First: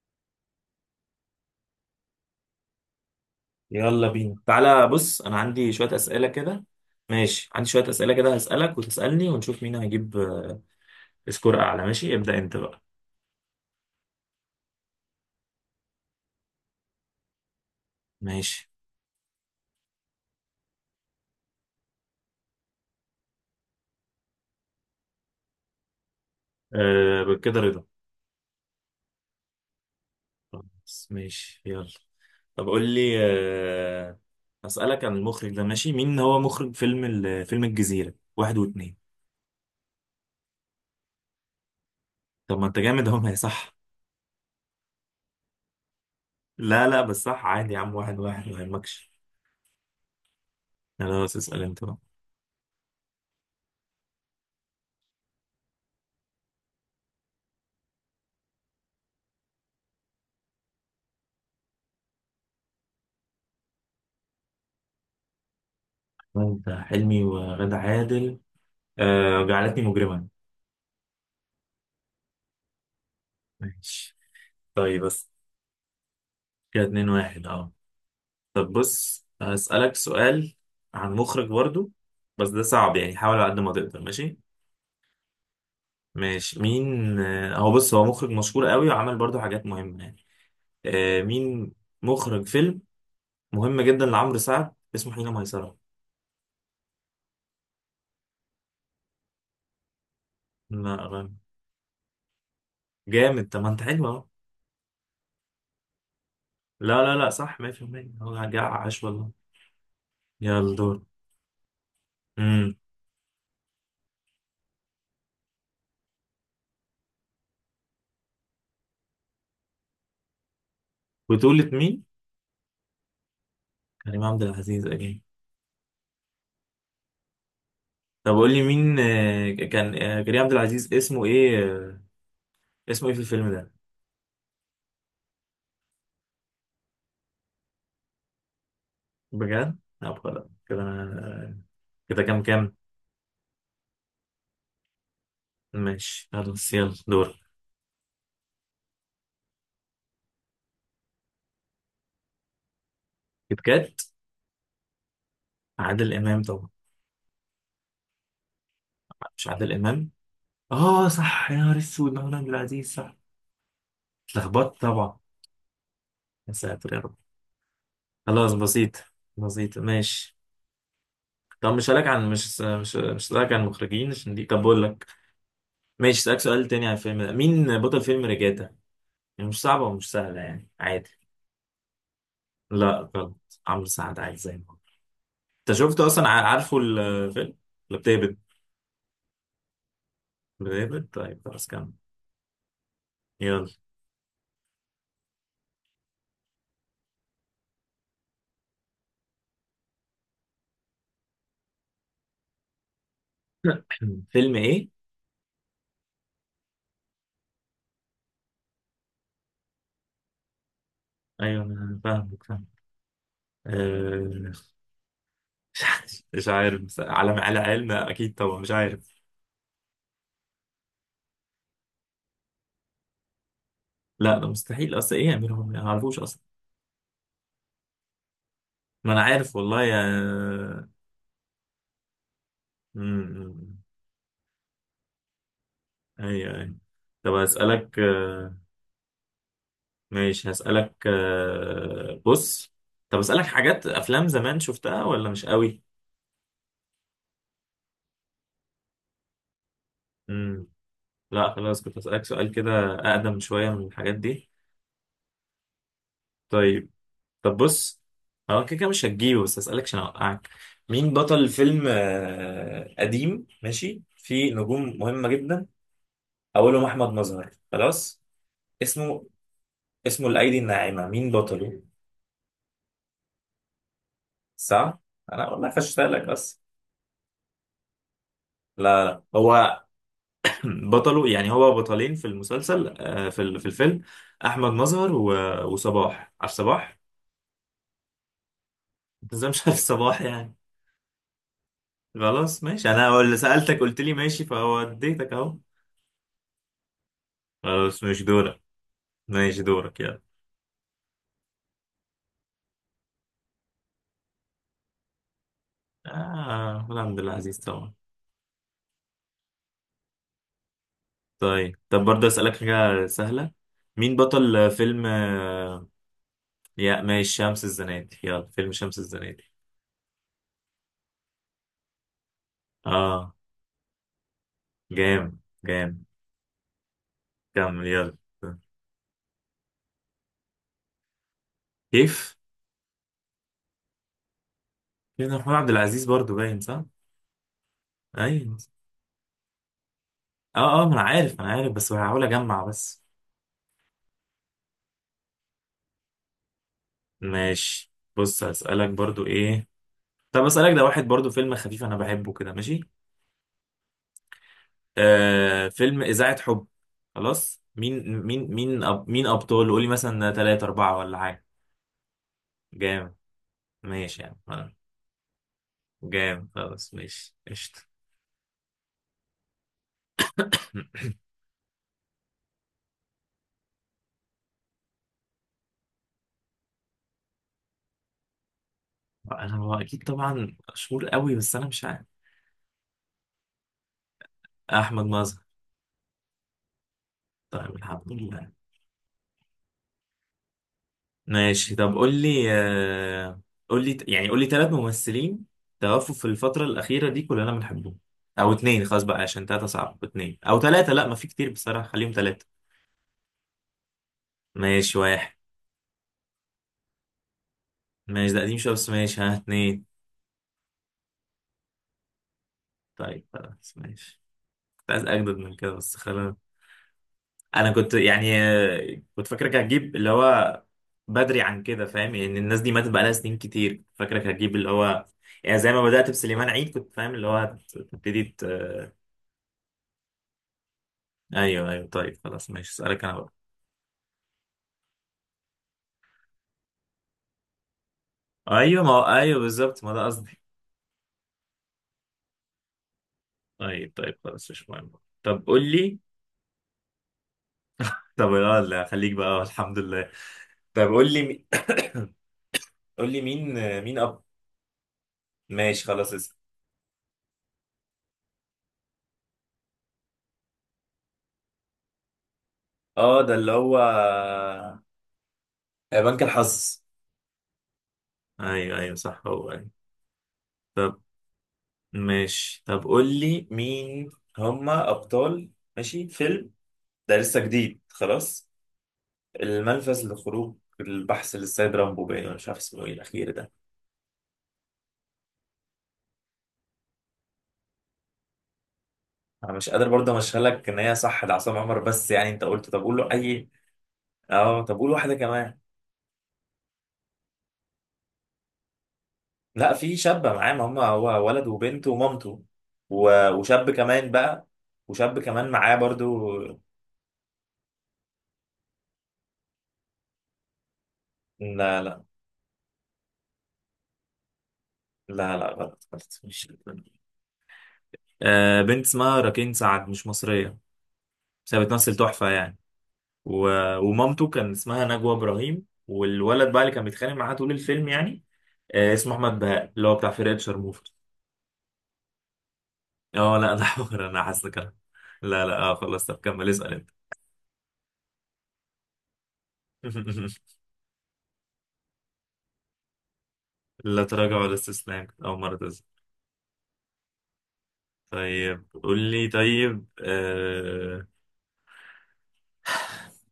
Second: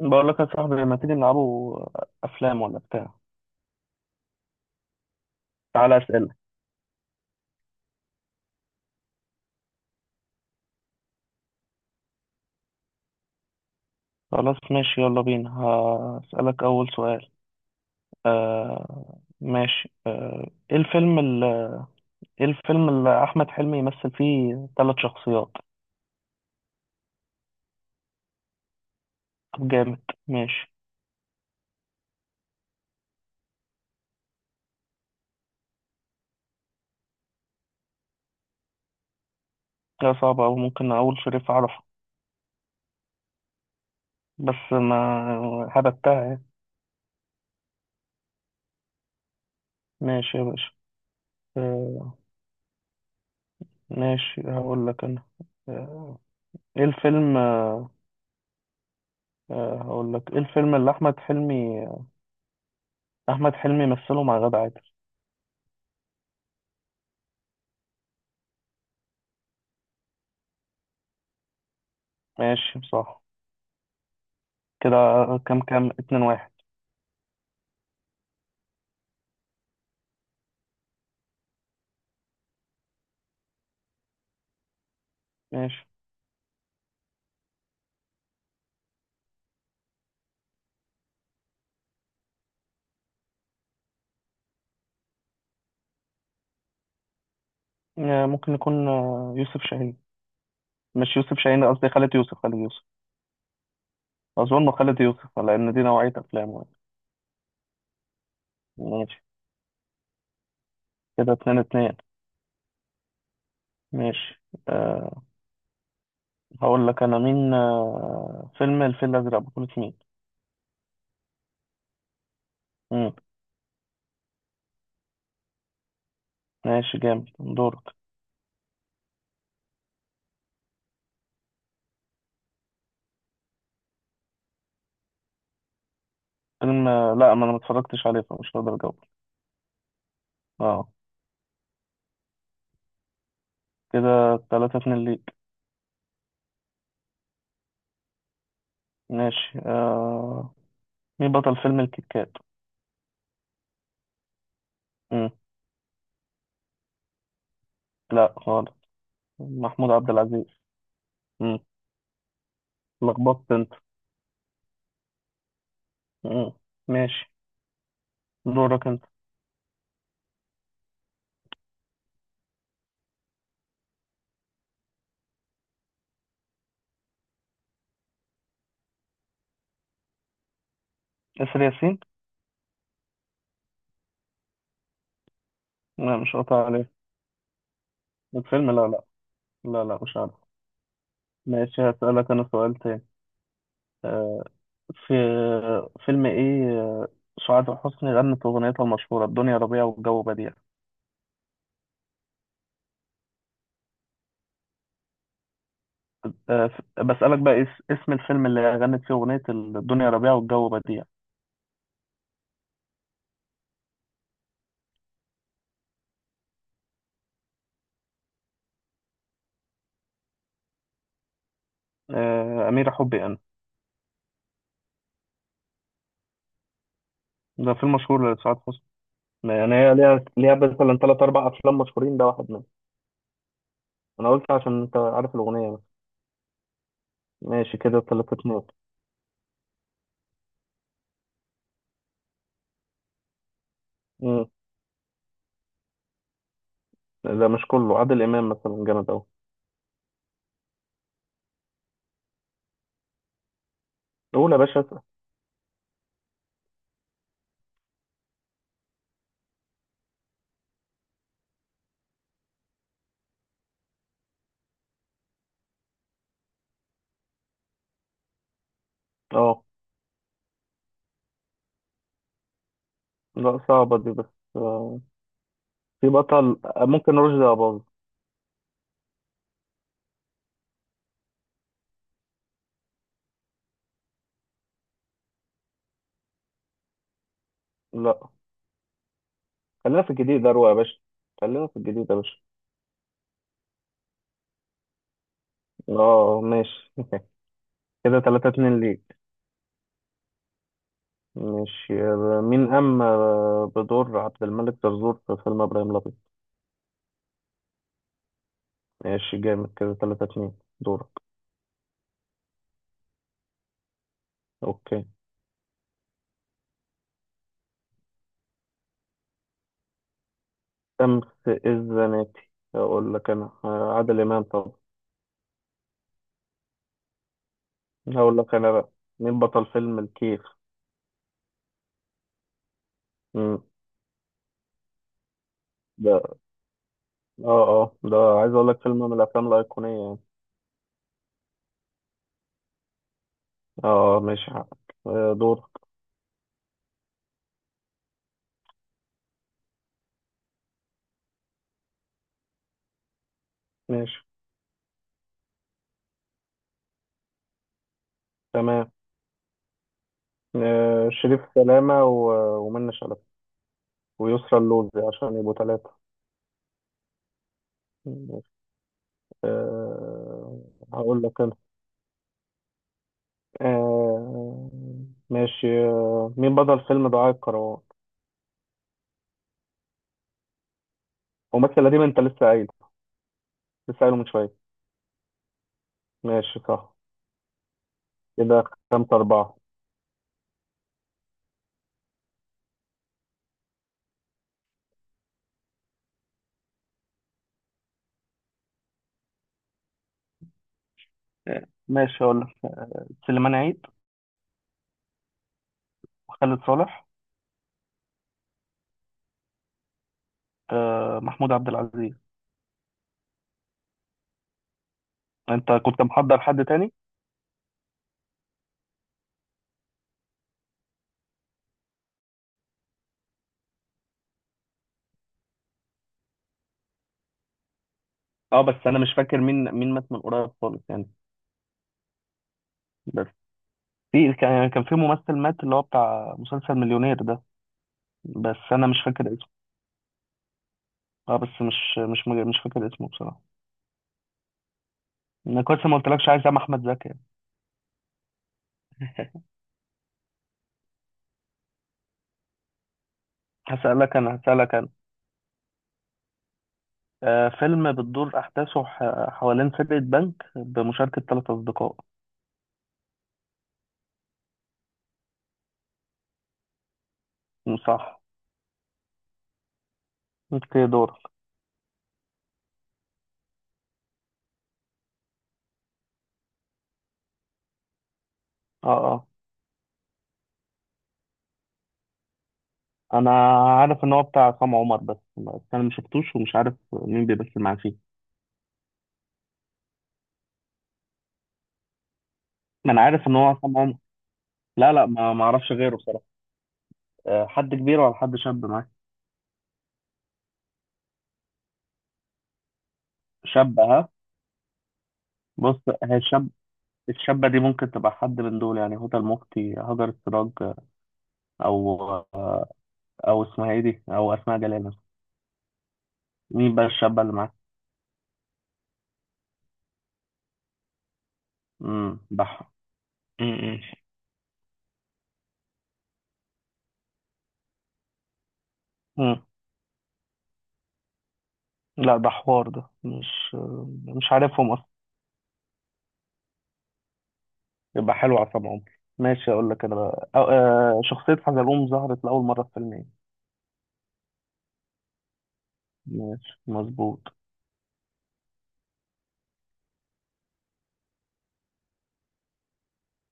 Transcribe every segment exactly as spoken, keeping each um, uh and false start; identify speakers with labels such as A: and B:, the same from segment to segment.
A: بقول لك يا صاحبي، لما تيجي نلعبوا افلام ولا بتاع.
B: يلا بينا تعالى بص انا عندي شوية
A: تعالى
B: أسئلة
A: اسئله.
B: كده ماشي. عندي شوية أسئلة كده هسألك وتسألني ونشوف مين هيجيب آه، سكور اعلى. ماشي ابدأ انت بقى.
A: خلاص ماشي. يلا بينا هسالك اول سؤال.
B: ماشي
A: آه ماشي. آه ايه الفيلم اللي ايه الفيلم اللي احمد حلمي يمثل فيه ثلاث شخصيات؟
B: أه كده رضا.
A: طب جامد. ماشي.
B: خلاص ماشي يلا طب قول لي أه هسألك عن المخرج ده ماشي. مين هو مخرج فيلم ال- فيلم الجزيرة واحد واتنين؟
A: لا صعبه، او ممكن اقول شريف عرفة.
B: طب ما انت جامد اهو ما هي صح.
A: بس ما هبتها يعني.
B: لا لا بس صح عادي يا عم، واحد واحد ما يهمكش.
A: ماشي يا باشا.
B: خلاص اسأل انت بقى.
A: آه ماشي. هقول لك انا. آه ايه الفيلم آه آه، هقول لك ايه الفيلم اللي احمد حلمي احمد حلمي مثله مع غادة عادل؟
B: انت حلمي وغادة عادل أه جعلتني مجرما.
A: ماشي صح.
B: ماشي
A: كده
B: طيب، بس
A: كام كام، اتنين واحد.
B: كده اتنين واحد اه. طب بص هسألك سؤال عن مخرج برضو، بس ده صعب يعني حاول على قد ما تقدر ماشي.
A: ماشي
B: ماشي مين آه، هو بص هو مخرج مشهور قوي وعمل برضو حاجات مهمة يعني. آه، مين مخرج فيلم مهم جدا لعمرو سعد اسمه حين ميسرة؟
A: آه، ممكن يكون آه، يوسف شاهين.
B: لا
A: مش
B: غلط.
A: يوسف شاهين، قصدي خالد يوسف خالد يوسف
B: جامد طب ما انت حلو اهو.
A: أظن خالد يوسف، لأن دي نوعية أفلامه يعني.
B: لا لا لا صح مية بالمية. هو جاع عاش
A: ماشي.
B: والله. يلا دور.
A: كده اتنين اتنين.
B: امم
A: ماشي أه هقول لك أنا مين. أه فيلم الفيل الأزرق بطولة مين؟
B: بطولة مين؟
A: مم.
B: كريم عبد العزيز اكيد.
A: ماشي جامد. دورك.
B: طب قول لي مين آه، كان آه، كريم عبد العزيز اسمه ايه، اسمه ايه في الفيلم ده؟
A: فيلم آه، لا، ما أنا متفرجتش عليه فمش هقدر أجاوب.
B: بجد؟ لا خلاص كده
A: اه.
B: انا. كده كام كام؟
A: كده تلاتة اتنين ليك.
B: ماشي خلاص يلا دور.
A: ماشي. أه مين بطل فيلم الكيت كات؟
B: كيت كات.
A: مم.
B: عادل امام طبعا.
A: لا خالص.
B: مش عادل
A: محمود عبد
B: امام؟
A: العزيز.
B: اه صح يا
A: مم.
B: نهار اسود، محمود عبد العزيز صح.
A: لخبطت انت.
B: اتلخبطت طبعا. يا
A: مم.
B: ساتر يا رب.
A: ماشي.
B: خلاص
A: دورك
B: بسيط.
A: انت.
B: بسيط ماشي. طب مش هسألك عن، مش مش مش هسألك عن المخرجين عشان دي، طب بقول لك ماشي هسألك سؤال تاني عن الفيلم ده. مين بطل فيلم ريجاتا؟ يعني مش صعبة ومش سهلة يعني عادي.
A: اسر ياسين.
B: لا غلط، عمرو سعد عادي زي ما هو. انت شفت
A: لا،
B: اصلا،
A: مش
B: ع-
A: قاطع
B: عارفه
A: عليه
B: الفيلم؟ كلاب ديفيد.
A: الفيلم. لا لا لا، لا، مش عارف.
B: كلاب ديفيد طيب خلاص
A: ماشي.
B: كمل
A: هسألك انا سؤال تاني.
B: يلا.
A: آه، في فيلم ايه آه، سعاد حسني غنت اغنيتها المشهورة الدنيا ربيع والجو بديع؟
B: فيلم ايه؟
A: آه، ف- بسألك بقى اس- اسم الفيلم اللي غنت فيه اغنية الدنيا ربيع والجو بديع.
B: ايوه انا فاهمك فاهم. آه، مش عارف مش عارف، بس على على علم اكيد طبعا مش عارف.
A: آه، أميرة حبي انا.
B: لا ده مستحيل اصلا، ايه يعملوا هم؟ ما اعرفوش اصلا.
A: ده فيلم مشهور لسعاد حسني.
B: ما انا عارف
A: يعني
B: والله
A: هي
B: يا
A: ليها ليها مثلا ثلاث اربع افلام مشهورين، ده واحد منهم.
B: م- م-
A: انا قلت عشان انت عارف الاغنية.
B: ايوه ايوه. طب
A: ماشي.
B: هسألك
A: كده تلاتة
B: آه،
A: اتنين.
B: ماشي هسألك آه، بص، طب اسألك حاجات افلام
A: مم.
B: زمان شفتها ولا مش قوي.
A: ده مش كله عادل إمام مثلا جامد أوي.
B: لا خلاص، كنت أسألك سؤال كده أقدم شوية من الحاجات دي.
A: قول يا باشا، اسأل.
B: طيب طب بص، هو كده كده مش هتجيبه، بس أسألك عشان أوقعك. مين بطل فيلم آه، قديم ماشي فيه نجوم مهمة جدا، أولهم أحمد مظهر؟ خلاص اسمه،
A: اه
B: اسمه الأيدي الناعمة، مين بطله؟
A: لا، صعبة دي بس.
B: صح.
A: آه،
B: أنا والله
A: في
B: فشتلك
A: بطل
B: بس.
A: آه، ممكن رشدي أباظة.
B: لا لا هو بطله يعني هو بطلين في المسلسل، آه، في ال- في الفيلم أحمد مظهر و- وصباح. عارف صباح؟
A: لا،
B: أنت إزاي مش عارف
A: خلينا في
B: صباح
A: الجديد
B: يعني.
A: أروع يا باشا. خلينا في الجديد يا باشا.
B: خلاص ماشي، انا هو اللي سألتك قلت لي ماشي فوديتك اهو.
A: اه ماشي.
B: خلاص
A: كده
B: مش
A: تلاتة
B: دورك.
A: اتنين ليك.
B: ماشي دورك يلا.
A: ماشي. آه، مين قام آه، بدور عبد الملك زرزور في فيلم إبراهيم الأبيض؟
B: اه الحمد لله، عزيز طبعا.
A: ماشي جامد. كده تلاتة اتنين. دورك.
B: طيب طب برضه اسألك حاجة سهلة. مين بطل
A: اوكي.
B: فيلم آه، يا ماشي، شمس الزناتي، يلا فيلم شمس الزناتي؟
A: شمس الزناتي. اقول لك
B: اه
A: انا آه، عادل امام طبعا.
B: جام جام. كمل يلا.
A: هقول لك انا بقى. مين بطل فيلم الكيف؟
B: كيف.
A: مم.
B: كيف ده محمود عبد العزيز برضه
A: ده
B: باين صح؟
A: اه اه ده عايز
B: ايوه.
A: اقول لك فيلم من الافلام الايقونيه يعني.
B: اه اه ما انا عارف انا عارف، بس هحاول اجمع بس.
A: اه آه، ماشي حقك. آه، دور.
B: ماشي بص هسألك برضه ايه، طب اسالك ده واحد برضو فيلم خفيف انا بحبه كده ماشي.
A: ماشي
B: آه فيلم اذاعه حب، خلاص مين مين مين
A: تمام.
B: أب، مين ابطال قولي مثلا ثلاثة أربعة
A: آه،
B: ولا
A: شريف
B: حاجه؟
A: سلامه و- ومنة
B: جامد.
A: شلبي
B: ماشي يعني
A: ويسرى
B: آه،
A: اللوزي عشان يبقوا ثلاثه.
B: جامد خلاص ماشي قشطه.
A: أه هقول لك انا. آه، ماشي. آه، مين بطل فيلم دعاء الكروان؟
B: انا هو اكيد طبعا مشهور قوي بس انا مش
A: ممثل قديم
B: عارف.
A: انت لسه قايل، لسه قايله من شويه.
B: احمد مظهر.
A: ماشي صح.
B: طيب الحمد لله.
A: كده خمسة أربعة.
B: ماشي طب قول لي آه، قول لي يعني قول لي ثلاث ممثلين توفوا في الفتره الاخيره دي كلنا بنحبهم، او اتنين خلاص بقى عشان تلاتة صعب، اتنين او تلاتة، لا ما في كتير
A: آه،
B: بصراحة خليهم
A: ماشي. هقول لك:
B: تلاتة.
A: سليمان عيد،
B: ماشي واحد.
A: خالد صالح،
B: ماشي ده قديم شوية بس ماشي، ها اتنين.
A: آه، محمود عبد العزيز.
B: طيب خلاص ماشي، كنت عايز أجدد من كده
A: انت
B: بس
A: كنت
B: خلاص.
A: محضر حد تاني؟
B: أنا كنت يعني آه، كنت فاكرك هتجيب اللي هو بدري عن كده، فاهم يعني الناس دي ماتت بقالها سنين كتير، كنت فاكرك هتجيب اللي هو يعني زي ما بدأت بسليمان عيد كنت فاهم اللي هو هت- هتبتدي ت...
A: اه، بس انا مش فاكر مين مين مات من قريب خالص يعني.
B: أيوه أيوه. طيب خلاص ماشي، أسألك أنا
A: بس
B: بقى.
A: في كان يعني كان في ممثل مات اللي هو بتاع مسلسل مليونير ده، بس
B: أيوه
A: انا
B: ما
A: مش
B: هو
A: فاكر
B: أيوه
A: اسمه.
B: بالظبط، ما ده قصدي.
A: اه بس مش مش مج- مش فاكر اسمه بصراحه.
B: طيب طيب خلاص مش مهم. طب قول
A: انا كويس ما
B: لي.
A: قلتلكش، عايز اعمل احمد زكي يعني.
B: طب لا لا خليك بقى الحمد لله. طب قول لي مي- قول لي مين، مين؟
A: هسألك انا هسألك انا
B: ماشي خلاص اسم.
A: آه فيلم بتدور احداثه ح- حوالين سرقة بنك بمشاركة ثلاث اصدقاء.
B: اه ده اللي هو آه، بنك الحظ.
A: صح.
B: ايوه ايوه صح هو ايوه.
A: انت
B: طب
A: دورك.
B: ماشي طب قول لي مين هما ابطال ماشي فيلم ده لسه جديد خلاص،
A: اه،
B: الملفت لخروج البحث للسيد رامبو، باين أنا مش عارف اسمه ايه
A: انا
B: الاخير ده.
A: عارف ان هو بتاع عصام عمر، بس بس انا ما شفتوش ومش عارف مين بيمثل معاه فيه.
B: انا مش قادر برضه امشيها لك ان هي صح ده عصام عمر، بس يعني انت قلت طب
A: ما
B: قول
A: انا
B: له
A: عارف ان هو
B: اي.
A: عصام عمر.
B: اه طب قول
A: لا، لا،
B: واحده
A: ما ما
B: كمان.
A: اعرفش غيره بصراحه. أه، حد كبير ولا حد شاب معاك؟
B: لا في شابة معاه، ما هم هو ولد وبنت ومامته و- وشاب
A: شاب، ها.
B: كمان بقى. وشاب كمان معاه
A: بص، هي
B: برضو.
A: الشاب، الشابه دي ممكن تبقى حد من دول، يعني هدى المفتي، هاجر السراج،
B: لا لا
A: او او اسمها ايه دي، او اسماء جلال مثلا.
B: لا لا غلط غلط مش،
A: مين بقى الشابه اللي معاك؟
B: آه بنت اسمها راكين سعد مش مصرية، بس هي بتمثل
A: امم.
B: تحفة يعني.
A: بح.
B: و...
A: امم.
B: ومامته كان اسمها نجوى إبراهيم، والولد بقى اللي كان بيتخانق معاه طول الفيلم يعني آه اسمه أحمد
A: أمم.
B: بهاء اللي هو بتاع فرقة شرموفرز.
A: لا، ده حوار، ده
B: اه لا
A: مش
B: انا حمار انا
A: مش
B: حاسس
A: عارفهم.
B: كده. لا لا اه خلاص طب كمل اسأل انت.
A: يبقى حلو على طبعا. ماشي. اقول لك انا بقى. أو آه شخصية حزلوم ظهرت لأول مرة في فيلم ايه؟
B: لا تراجع ولا استسلام، أول مرة.
A: ماشي مظبوط.
B: طيب قول لي طيب آه،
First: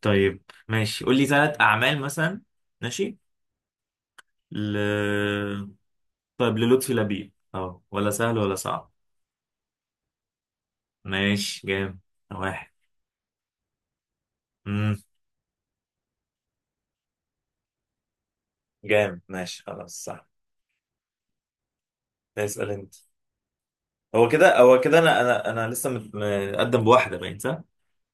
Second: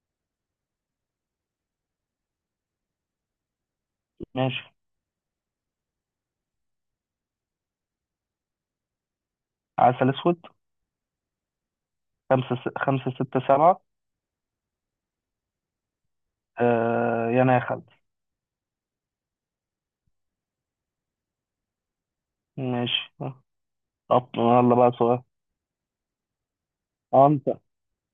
B: طيب ماشي قول لي ثلاث أعمال مثلا ماشي
A: ماشي.
B: ل... طيب للطفي لبيب، اه ولا سهل ولا صعب؟
A: عسل اسود.
B: ماشي جامد.
A: خمسة س...
B: واحد.
A: خمسة ستة سبعة.
B: امم
A: آه يا انا يا خالد.
B: جامد ماشي خلاص صح. اسأل انت.
A: ماشي.
B: هو
A: أب...
B: كده
A: يلا
B: هو
A: بقى
B: كده انا
A: سؤال.
B: انا انا لسه مت- متقدم بواحدة
A: اه
B: باين
A: انت
B: صح؟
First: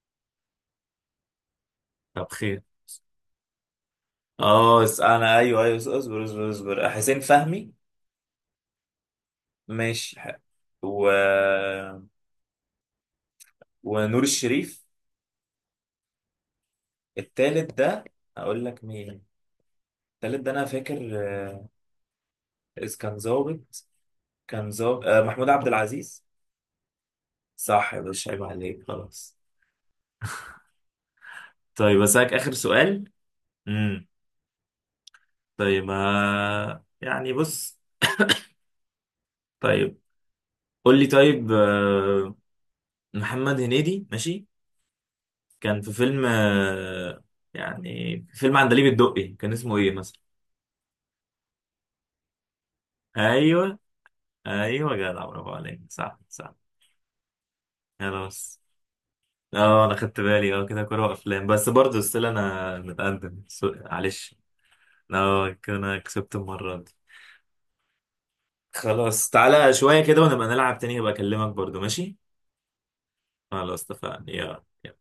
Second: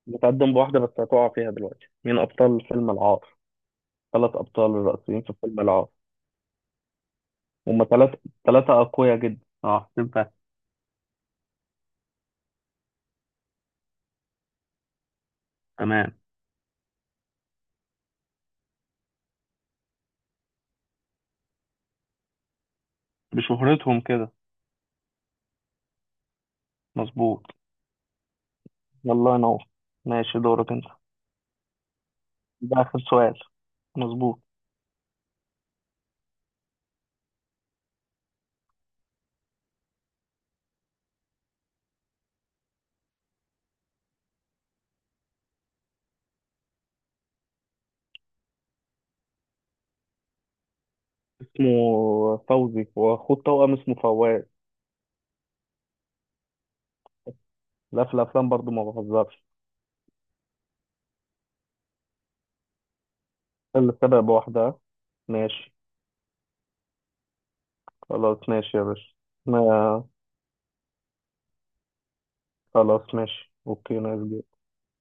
A: متقدم بواحدة، بس هتقع فيها دلوقتي. مين
B: طب
A: ابطال
B: خير.
A: فيلم العار؟ ثلاث ابطال
B: اه اس-
A: الرئيسيين في
B: انا
A: فيلم
B: ايوه ايوه
A: العار.
B: اصبر اصبر اصبر اصبر. حسين فهمي.
A: هما ثلاثة، ثلاثة اقوياء جدا، اه
B: ماشي
A: تنفع.
B: ح- و... ونور الشريف.
A: تمام.
B: التالت ده، اقول لك مين، التالت ده انا فاكر آه، إذ كان ظابط،
A: بشهرتهم كده.
B: كان ظابط آه، محمود عبد العزيز.
A: مظبوط.
B: صح يا باشا عيب عليك
A: يلا
B: خلاص.
A: ينور. ماشي. دورك انت.
B: طيب اسالك اخر
A: ده اخر
B: سؤال.
A: سؤال.
B: امم
A: مظبوط.
B: طيب آه يعني بص، طيب قول لي طيب آه محمد هنيدي ماشي كان في فيلم آه يعني في فيلم عندليب الدقي كان اسمه ايه مثلا؟
A: اسمه فوزي، واخوه التوأم
B: ايوه
A: اسمه فواز.
B: ايوه جدع، برافو عليك صح صح.
A: لا، في الافلام
B: خلاص.
A: برضو ما بهزرش.
B: اه انا خدت بالي اه، كده كوره وافلام، بس برضه ستيل انا متقدم، سوري،
A: اللي سبق
B: معلش.
A: بواحدة.
B: اه
A: ماشي
B: كده انا كسبت المرة دي.
A: خلاص. ماشي يا باشا.
B: خلاص
A: ما
B: تعالى شوية كده ونبقى نلعب تاني، هبقى اكلمك برضو ماشي.
A: خلاص ماشي.
B: خلاص
A: اوكي نايس
B: اتفقنا
A: جدا.
B: يلا.